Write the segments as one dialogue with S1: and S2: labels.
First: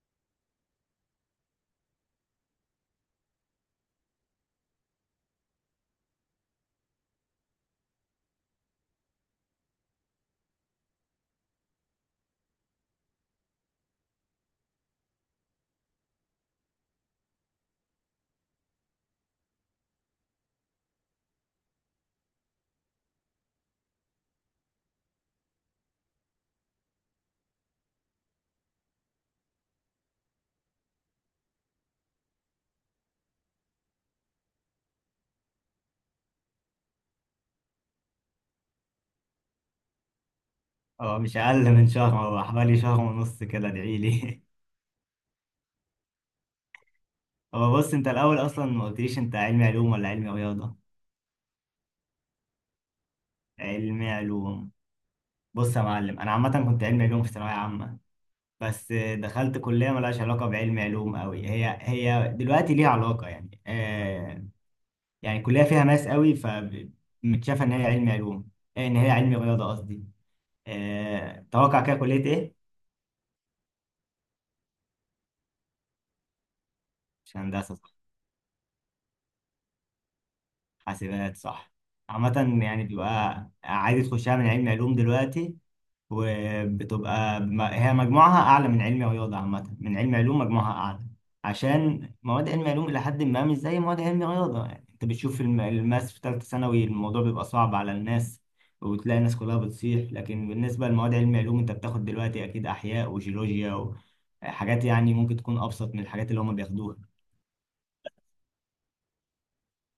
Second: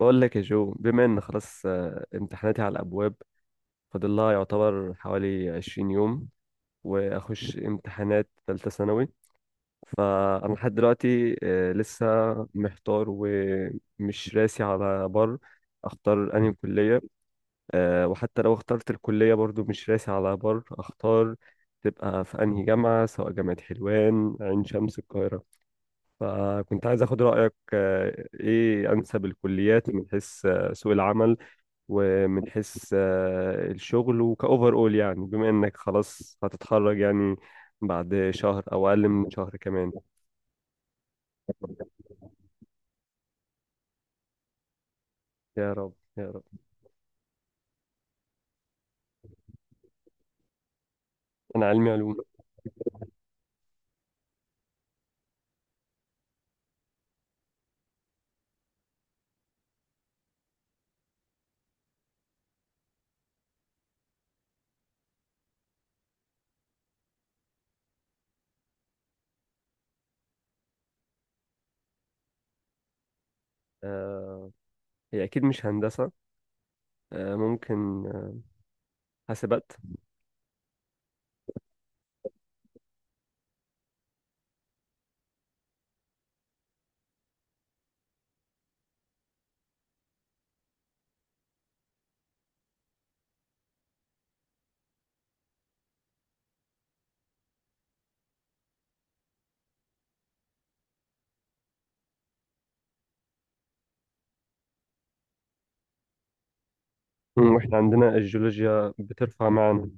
S1: بقول لك يا جو بما ان خلاص امتحاناتي على الابواب. فاضل لها يعتبر حوالي 20 يوم واخش امتحانات ثالثه ثانوي. فانا لحد دلوقتي لسه محتار ومش راسي على بر، اختار انهي كليه. وحتى لو اخترت الكليه برضو مش راسي على بر اختار تبقى في انهي جامعه، سواء جامعه حلوان، عين شمس، القاهره. فكنت عايز اخد رايك ايه انسب الكليات من حيث سوق العمل، ومن حيث الشغل وكأوفر أول، يعني بما إنك خلاص هتتخرج يعني بعد شهر أو أقل من شهر كمان.
S2: هو مش اقل من شهر، هو حوالي شهر ونص كده. ادعي لي.
S1: يا رب يا رب.
S2: هو بص، انت الاول اصلا ما قلتليش، انت علمي علوم ولا علمي رياضه؟
S1: أنا علمي علوم.
S2: علمي علوم. بص يا معلم، انا عامه كنت علمي علوم في ثانويه عامه. بس دخلت كليه ملهاش علاقه بعلمي علوم قوي. هي هي دلوقتي ليها علاقه يعني يعني كليه فيها ماس قوي، فمتشافه ان هي علمي علوم. ان هي علمي رياضه قصدي. توقع كده كليه ايه؟
S1: آه، هي أكيد مش هندسة. آه،
S2: مش هندسه.
S1: ممكن آه، حاسبات.
S2: حاسبات صح. عامة يعني بيبقى عادي تخشها من علمي علوم دلوقتي. وبتبقى هي مجموعها أعلى من علمي رياضة. عامة من علمي علوم مجموعها أعلى، عشان مواد علمي علوم إلى حد ما مش زي مواد علمي رياضة. يعني أنت بتشوف الماس في تالتة ثانوي الموضوع بيبقى صعب على الناس، وتلاقي الناس كلها بتصيح. لكن بالنسبة لمواد علمي علوم، أنت بتاخد دلوقتي أكيد أحياء وجيولوجيا وحاجات يعني ممكن تكون أبسط من الحاجات اللي هما بياخدوها.
S1: وإحنا عندنا الجيولوجيا بترفع معانا،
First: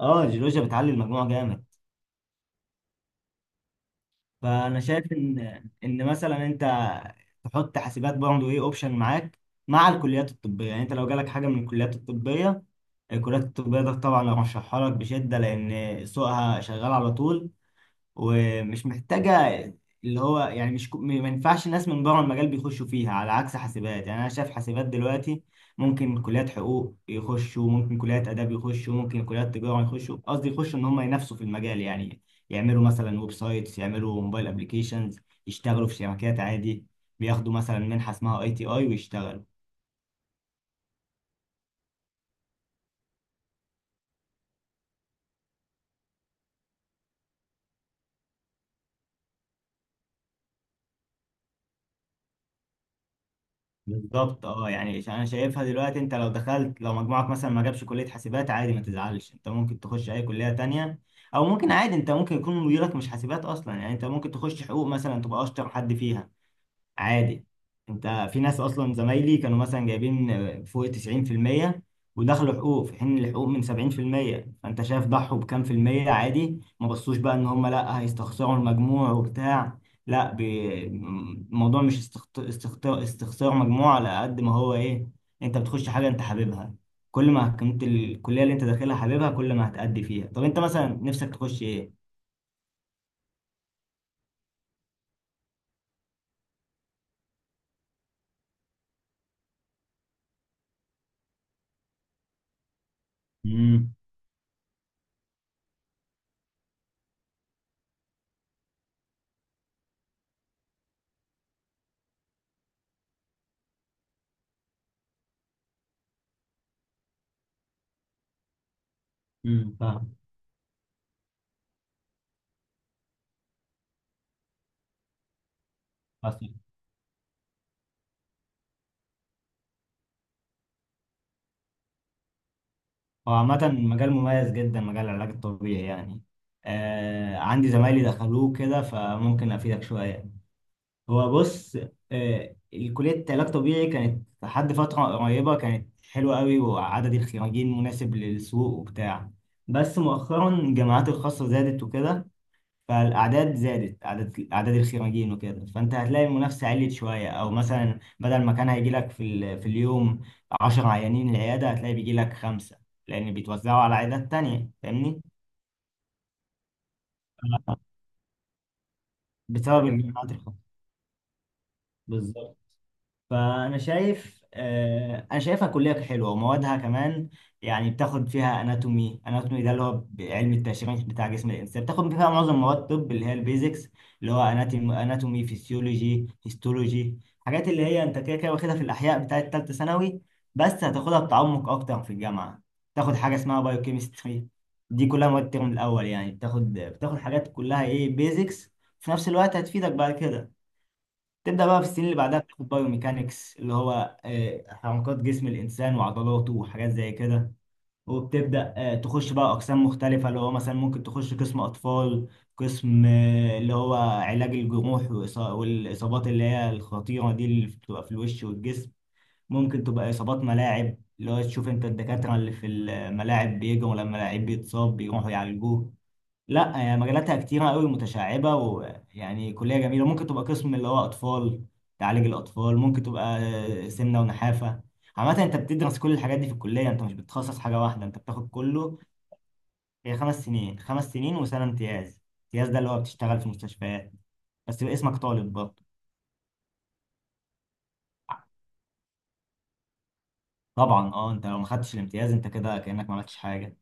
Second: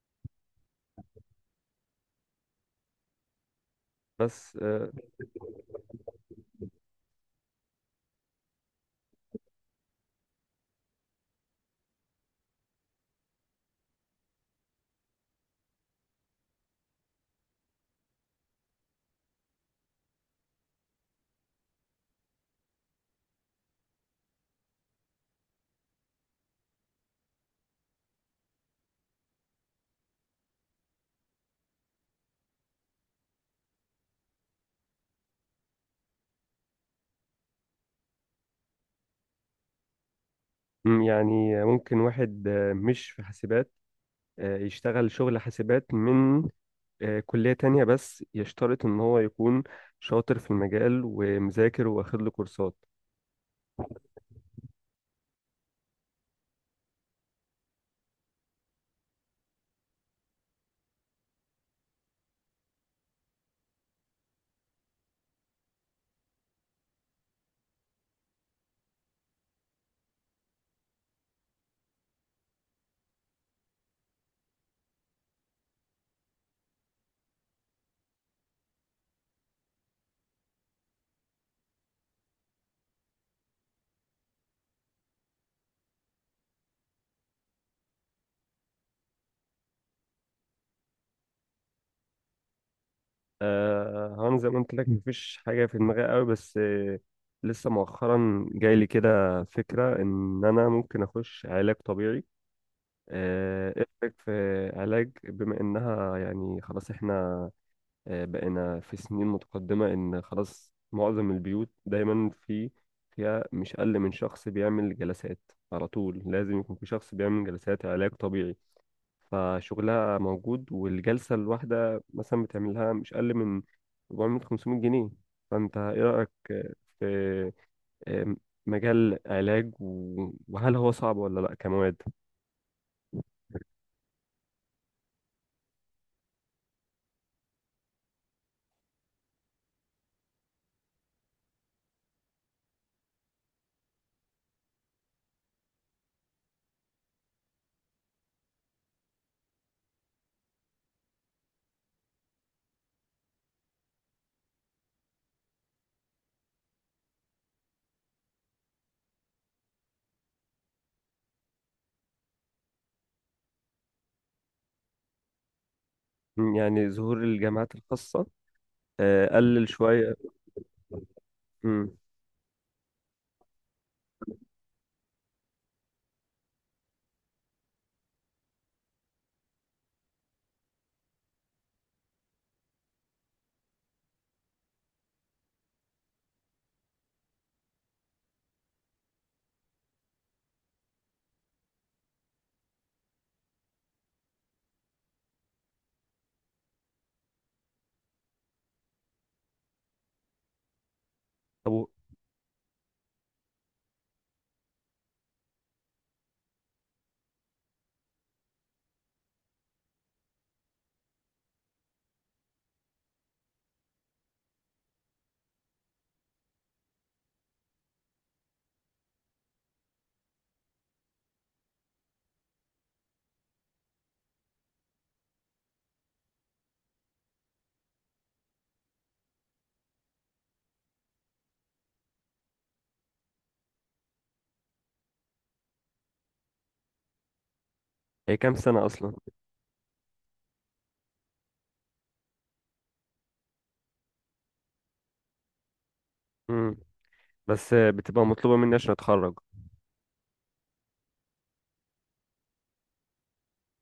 S2: اه الجيولوجيا بتعلي المجموع جامد.
S1: بس.
S2: فانا شايف ان مثلا انت تحط حاسبات برضه، ايه، اوبشن معاك مع الكليات الطبيه. يعني انت لو جالك حاجه من الكليات الطبيه، الكليات الطبيه ده طبعا ارشحها لك بشده، لان سوقها شغال على طول ومش محتاجة اللي هو يعني مش كو- ما ينفعش الناس من بره المجال بيخشوا فيها، على عكس حاسبات. يعني أنا شايف حاسبات دلوقتي ممكن كليات حقوق يخشوا، ممكن كليات آداب يخشوا، ممكن كليات تجارة يخشوا، قصدي يخشوا إن هم ينافسوا في المجال يعني. يعملوا مثلا ويب سايتس، يعملوا موبايل أبليكيشنز، يشتغلوا في شركات عادي، بياخدوا مثلا منحة اسمها اي تي اي ويشتغلوا.
S1: يعني ممكن واحد مش في حاسبات يشتغل شغل حاسبات من كلية تانية، بس يشترط إن هو يكون شاطر في المجال ومذاكر واخد له كورسات.
S2: بالظبط. اه يعني انا شايفها دلوقتي، انت لو دخلت، لو مجموعك مثلا ما جابش كلية حاسبات عادي ما تزعلش، انت ممكن تخش اي كلية تانية، او ممكن عادي انت ممكن يكون مديرك مش حاسبات اصلا. يعني انت ممكن تخش حقوق مثلا تبقى اشطر حد فيها عادي. انت، في ناس اصلا زمايلي كانوا مثلا جايبين فوق 90% ودخلوا حقوق، في حين الحقوق من 70%. فانت شايف ضحوا بكام في المية، عادي. ما بصوش بقى ان هم لا هيستخسروا المجموع وبتاع. لا، الموضوع مش استخسار مجموع على قد ما هو ايه، انت بتخش حاجة انت حاببها. كل ما كنت الكلية اللي انت داخلها حاببها، كل ما هتأدي فيها. طب انت مثلا نفسك تخش ايه؟
S1: هان زي ما قلت لك مفيش حاجة في دماغي قوي بس لسه مؤخرا جاي لي كده فكرة إن أنا ممكن أخش علاج طبيعي. إيه
S2: امم.
S1: رأيك في علاج، بما إنها يعني خلاص إحنا بقينا في سنين متقدمة، إن خلاص معظم البيوت دايما في فيها مش أقل من شخص بيعمل جلسات. على طول لازم يكون في شخص بيعمل جلسات علاج طبيعي،
S2: امم.
S1: فشغلها موجود، والجلسة الواحدة مثلا بتعملها مش أقل من 400 500 جنيه. فأنت إيه رأيك
S2: فاهم.
S1: في آه، مجال علاج وهل هو صعب ولا لأ كمواد؟
S2: هو عامة مجال مميز جدا، مجال العلاج الطبيعي يعني. عندي زمايلي دخلوه كده فممكن أفيدك شوية. هو بص، آه كلية علاج طبيعي كانت لحد فترة قريبة كانت حلوة قوي، وعدد الخريجين مناسب للسوق وبتاع. بس مؤخرا الجامعات الخاصة زادت وكده، فالاعداد زادت، اعداد الخريجين وكده. فانت هتلاقي المنافسه عليت شويه، او مثلا بدل ما كان هيجي لك في اليوم 10 عيانين العياده، هتلاقي بيجي لك خمسه لان بيتوزعوا على عيادات تانية، فاهمني.
S1: يعني ظهور الجامعات الخاصة قلل
S2: بسبب
S1: شوية.
S2: الجامعات الخاصه.
S1: مم.
S2: بالظبط. فانا شايف آه، انا شايفها كليه حلوه وموادها كمان. يعني بتاخد فيها اناتومي، اناتومي ده اللي هو علم التشريح بتاع جسم الانسان. بتاخد فيها معظم مواد الطب اللي هي البيزكس، اللي هو اناتومي، اناتومي فيسيولوجي هيستولوجي، حاجات اللي هي انت كده كده واخدها في الاحياء بتاعه ثالثه ثانوي، بس هتاخدها بتعمق اكتر في الجامعه. تاخد حاجه اسمها بايوكيمستري. دي كلها مواد الترم الاول، يعني بتاخد حاجات كلها ايه، بيزكس، في نفس الوقت هتفيدك بعد كده. تبدأ
S1: طب
S2: بقى في السنين اللي بعدها بتاخد بايوميكانكس، اللي هو حركات جسم الإنسان وعضلاته وحاجات زي كده. وبتبدأ تخش بقى أقسام مختلفة، اللي هو مثلا ممكن تخش قسم أطفال، قسم اللي هو علاج الجروح والإصابات اللي هي الخطيرة دي اللي بتبقى في الوش والجسم. ممكن تبقى إصابات ملاعب اللي هو تشوف أنت الدكاترة اللي في الملاعب بيجوا لما لعيب بيتصاب بيروحوا يعالجوه. لا هي مجالاتها كتيرة قوي متشعبة ويعني كلية جميلة. ممكن تبقى قسم اللي هو أطفال تعالج الأطفال، ممكن تبقى سمنة ونحافة. عامة أنت بتدرس كل الحاجات دي في الكلية، أنت مش بتتخصص حاجة واحدة، أنت
S1: هي
S2: بتاخد
S1: كام سنة
S2: كله.
S1: أصلا؟
S2: هي 5 سنين، 5 سنين وسنة امتياز. امتياز ده اللي هو بتشتغل في مستشفيات بس يبقى اسمك طالب برضه.
S1: مم. بس بتبقى مطلوبة مني عشان أتخرج.
S2: طبعا أه، أنت لو ما خدتش الامتياز أنت كده كأنك ما عملتش حاجة.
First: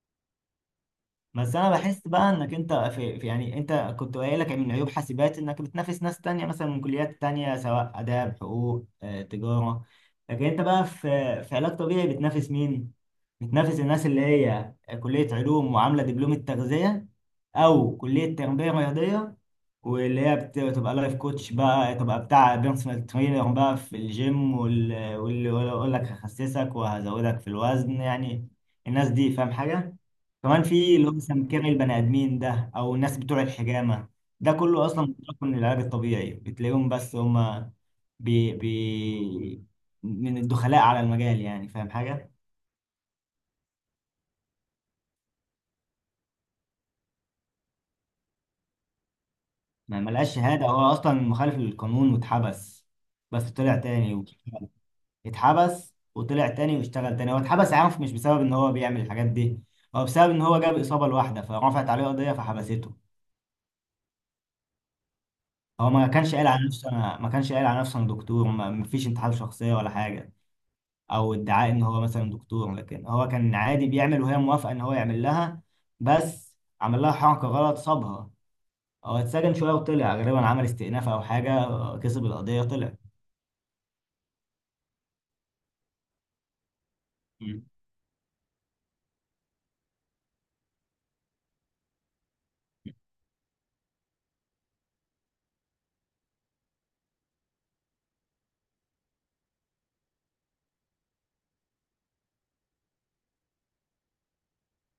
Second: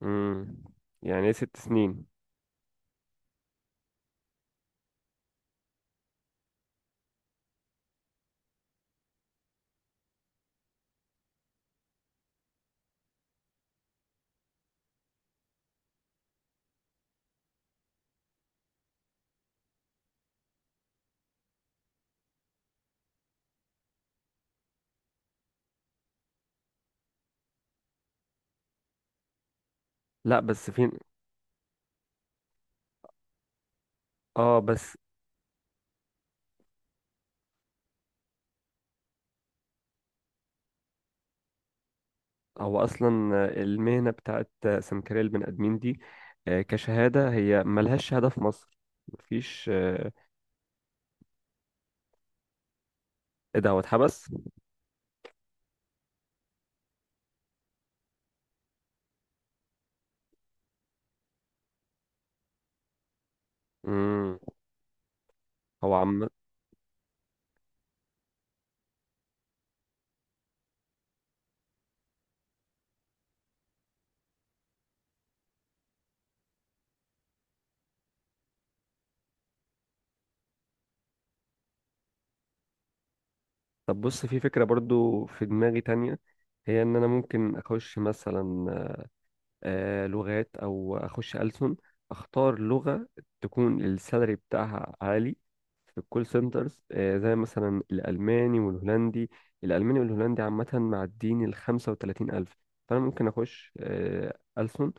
S1: مم. يعني إيه، ست
S2: بس انا
S1: سنين
S2: بحس بقى انك انت يعني انت كنت قايل لك من عيوب حاسبات انك بتنافس ناس تانية مثلا من كليات تانية سواء اداب حقوق تجارة. لكن انت بقى في علاج طبيعي بتنافس مين؟ بتنافس الناس اللي هي كلية علوم وعاملة دبلوم التغذية، او كلية تربية رياضية، واللي هي بتبقى لايف كوتش بقى، تبقى بتاع بيرسونال ترينر بقى في الجيم، واللي يقول لك هخسسك وهزودك في الوزن يعني. الناس دي، فاهم حاجة؟
S1: لأ
S2: كمان
S1: بس فين.
S2: في اللي هو سمكري البني ادمين ده، او الناس بتوع الحجامه، ده
S1: اه
S2: كله
S1: بس.
S2: اصلا مشتق من العلاج الطبيعي. بتلاقيهم بس هما بي بي من الدخلاء على المجال يعني، فاهم حاجه.
S1: هو اصلا المهنه بتاعت سمكري البني ادمين دي كشهاده، هي ملهاش شهاده في مصر. مفيش
S2: ما
S1: آه،
S2: ملقاش شهاده، هو اصلا مخالف للقانون واتحبس، بس
S1: ايه ده،
S2: طلع
S1: هو
S2: تاني
S1: اتحبس؟
S2: واشتغل. اتحبس وطلع تاني واشتغل تاني. هو اتحبس عنف مش بسبب ان هو بيعمل الحاجات دي، هو بسبب ان هو جاب اصابه لواحده فرفعت عليه قضيه فحبسته.
S1: امم.
S2: هو
S1: هو
S2: ما
S1: عم.
S2: كانش قايل على نفسه انا ما كانش قايل على نفسه انا دكتور. ما فيش انتحال شخصيه ولا حاجه او ادعاء ان هو مثلا دكتور، لكن هو كان عادي بيعمل وهي موافقه ان هو يعمل لها، بس عمل لها حركه غلط صابها. هو اتسجن شويه وطلع، غالبا عمل استئناف او حاجه، كسب القضيه طلع.
S1: طب بص، في فكره برضو في دماغي تانية، هي ان انا ممكن اخش مثلا لغات او اخش ألسن، اختار لغة تكون السالري بتاعها عالي في الكول سنترز، زي مثلا الالماني والهولندي. الالماني والهولندي عامة معديين ال 35,000. فانا ممكن اخش ألسن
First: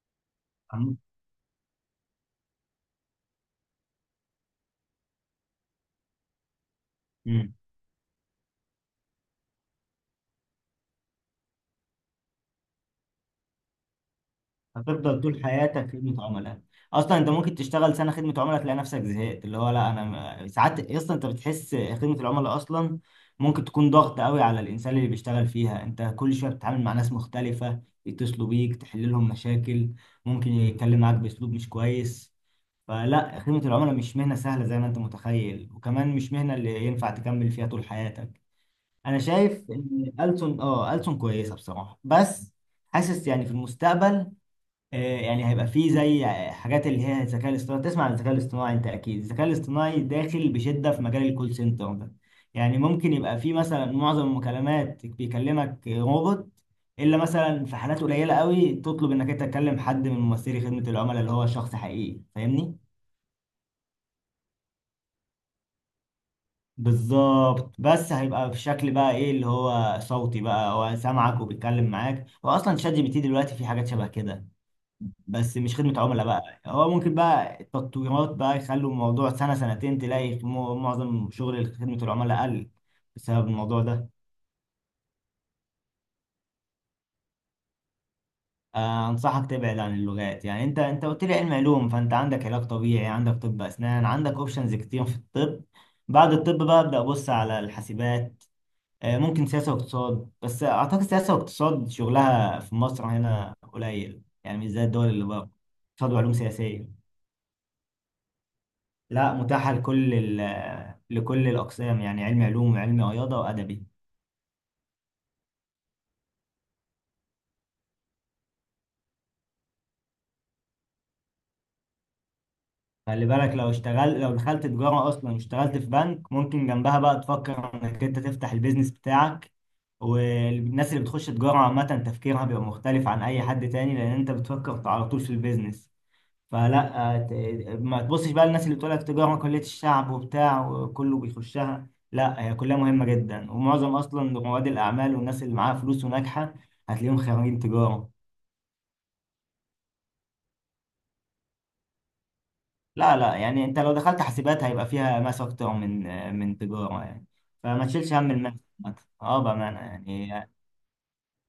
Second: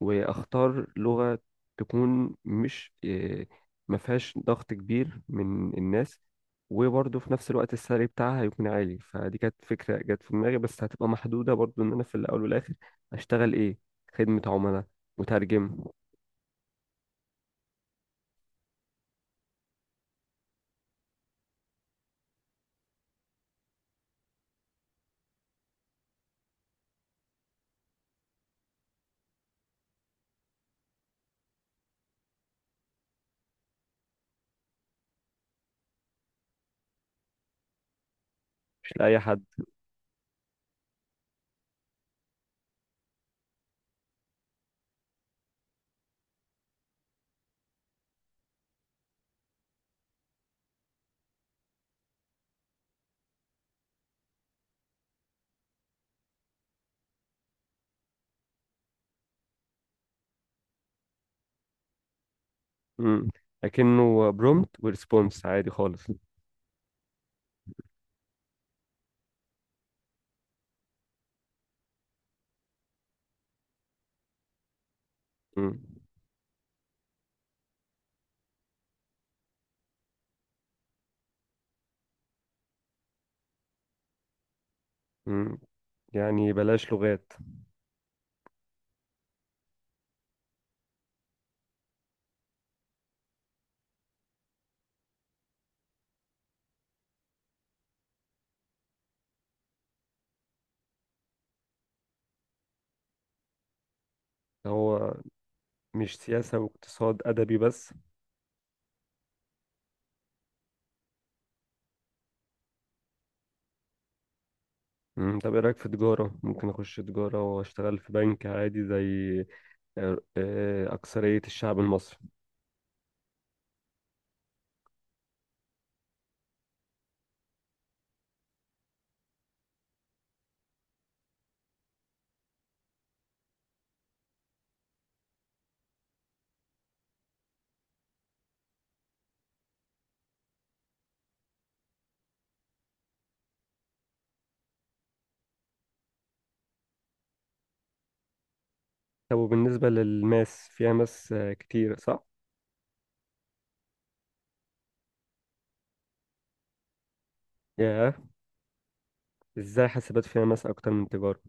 S1: واختار لغة تكون مش ما فيهاش ضغط كبير من الناس، وبرضه في نفس الوقت السعر بتاعها هيكون عالي. فدي كانت فكرة جت في دماغي، بس هتبقى محدودة برضه ان انا في الاول والاخر اشتغل ايه، خدمة عملاء،
S2: هتفضل طول
S1: مترجم.
S2: حياتك خدمة عملاء. اصلا انت ممكن تشتغل سنة خدمة عملاء تلاقي نفسك زهقت، اللي هو لا انا ساعات اصلا انت بتحس خدمة العملاء اصلا ممكن تكون ضغط قوي على الانسان اللي بيشتغل فيها. انت كل شوية بتتعامل مع ناس مختلفة يتصلوا بيك تحل لهم مشاكل، ممكن يتكلم معاك باسلوب مش كويس. فلا، خدمة العملاء مش مهنة سهلة زي ما انت متخيل، وكمان مش مهنة اللي ينفع تكمل فيها طول حياتك.
S1: مش لأي
S2: انا
S1: حد.
S2: شايف ان ألسن، اه ألسن كويسة بصراحة، بس حاسس يعني في المستقبل يعني هيبقى فيه زي حاجات اللي هي الذكاء الاصطناعي. تسمع عن الذكاء الاصطناعي انت اكيد، الذكاء الاصطناعي داخل بشدة في مجال الكول سنتر ده. يعني ممكن يبقى فيه مثلا معظم المكالمات بيكلمك روبوت، الا مثلا في حالات قليلة قوي تطلب انك انت تكلم حد من ممثلي خدمة العملاء اللي هو شخص حقيقي، فاهمني.
S1: مم. لكنه برومت وريسبونس عادي خالص.
S2: بالظبط. بس هيبقى في شكل بقى ايه، اللي هو صوتي بقى هو سامعك وبيتكلم معاك. واصلا شات جي بي تي دلوقتي في حاجات شبه كده، بس مش
S1: مم.
S2: خدمة عملاء بقى. هو ممكن بقى التطويرات بقى يخلوا الموضوع سنة سنتين تلاقي معظم شغل خدمة العملاء قل بسبب الموضوع ده.
S1: مم. يعني بلاش لغات.
S2: أنصحك تبعد عن اللغات. يعني أنت، أنت قلت لي علم علوم، فأنت عندك علاج طبيعي عندك طب أسنان عندك أوبشنز كتير في الطب. بعد الطب بقى أبدأ أبص على الحاسبات. ممكن سياسة واقتصاد، بس أعتقد سياسة واقتصاد شغلها في مصر هنا قليل يعني مش زي الدول
S1: هو
S2: اللي بره. اقتصاد
S1: مش
S2: وعلوم
S1: سياسة
S2: سياسية.
S1: واقتصاد أدبي بس؟
S2: لا متاحة لكل الأقسام، يعني علمي علوم وعلمي رياضة وأدبي.
S1: طب ايه رأيك في تجارة، ممكن اخش تجارة واشتغل في بنك عادي زي أكثرية الشعب المصري.
S2: خلي بالك لو اشتغل، لو دخلت تجارة أصلا واشتغلت في بنك، ممكن جنبها بقى تفكر إنك أنت تفتح البيزنس بتاعك. والناس اللي بتخش تجارة عامة تفكيرها بيبقى مختلف عن أي حد تاني لأن أنت بتفكر على طول في البيزنس. فلا ما تبصش بقى للناس اللي بتقول لك تجارة كلية الشعب وبتاع وكله بيخشها. لا هي كلها مهمة جدا، ومعظم أصلا رواد الأعمال والناس اللي معاها فلوس وناجحة هتلاقيهم خريجين تجارة.
S1: طب وبالنسبة للماس، فيها ماس كتير صح؟
S2: لا لا، يعني انت لو دخلت حاسبات هيبقى فيها ماس اكتر من تجاره يعني، فما تشيلش
S1: ياه.
S2: هم الماس. عامة. اه بامانه
S1: ازاي حاسبات
S2: يعني
S1: فيها ماس اكتر من تجارة؟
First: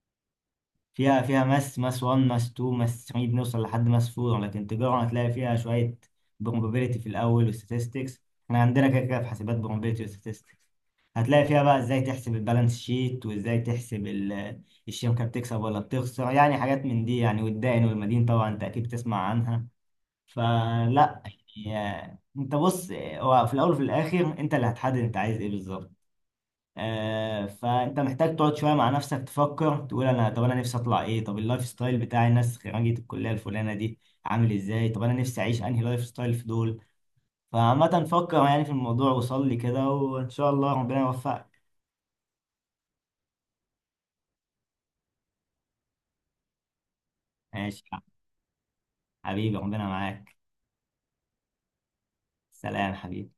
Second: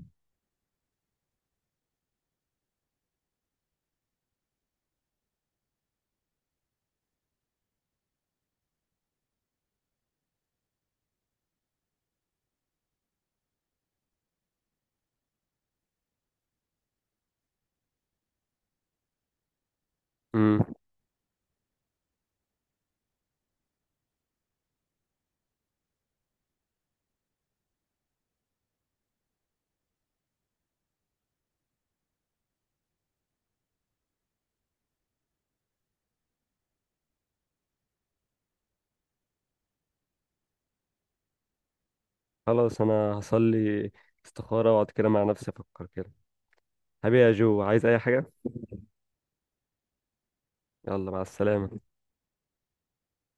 S2: فيها، فيها ماس، ماس 1 ماس 2 ماس 3 بنوصل لحد ماس 4، لكن تجاره هتلاقي فيها شويه probability في الاول وستاتستكس، احنا عندنا كده كده في حاسبات probability وستاتستكس. هتلاقي فيها بقى ازاي تحسب البالانس شيت وازاي تحسب الشركه بتكسب ولا بتخسر، يعني حاجات من دي يعني، والدائن والمدين طبعا انت اكيد تسمع عنها.
S1: مم.
S2: فلا يعني، انت بص، هو في الاول وفي الاخر انت اللي هتحدد انت عايز ايه بالظبط. فانت محتاج تقعد شويه مع نفسك تفكر تقول، انا، طب انا نفسي اطلع ايه، طب اللايف ستايل بتاع الناس خريجه الكليه الفلانه دي عامل ازاي، طب انا نفسي اعيش انهي لايف ستايل في دول. فعامه فكر يعني في الموضوع، وصلي كده وان شاء الله ربنا يوفقك.
S1: خلاص انا هصلي استخارة واقعد كده مع نفسي افكر كده. حبيبي يا جو،
S2: ماشي
S1: عايز اي
S2: يا
S1: حاجة؟
S2: حبيبي، ربنا معاك.
S1: يلا مع السلامة.
S2: سلام حبيبي.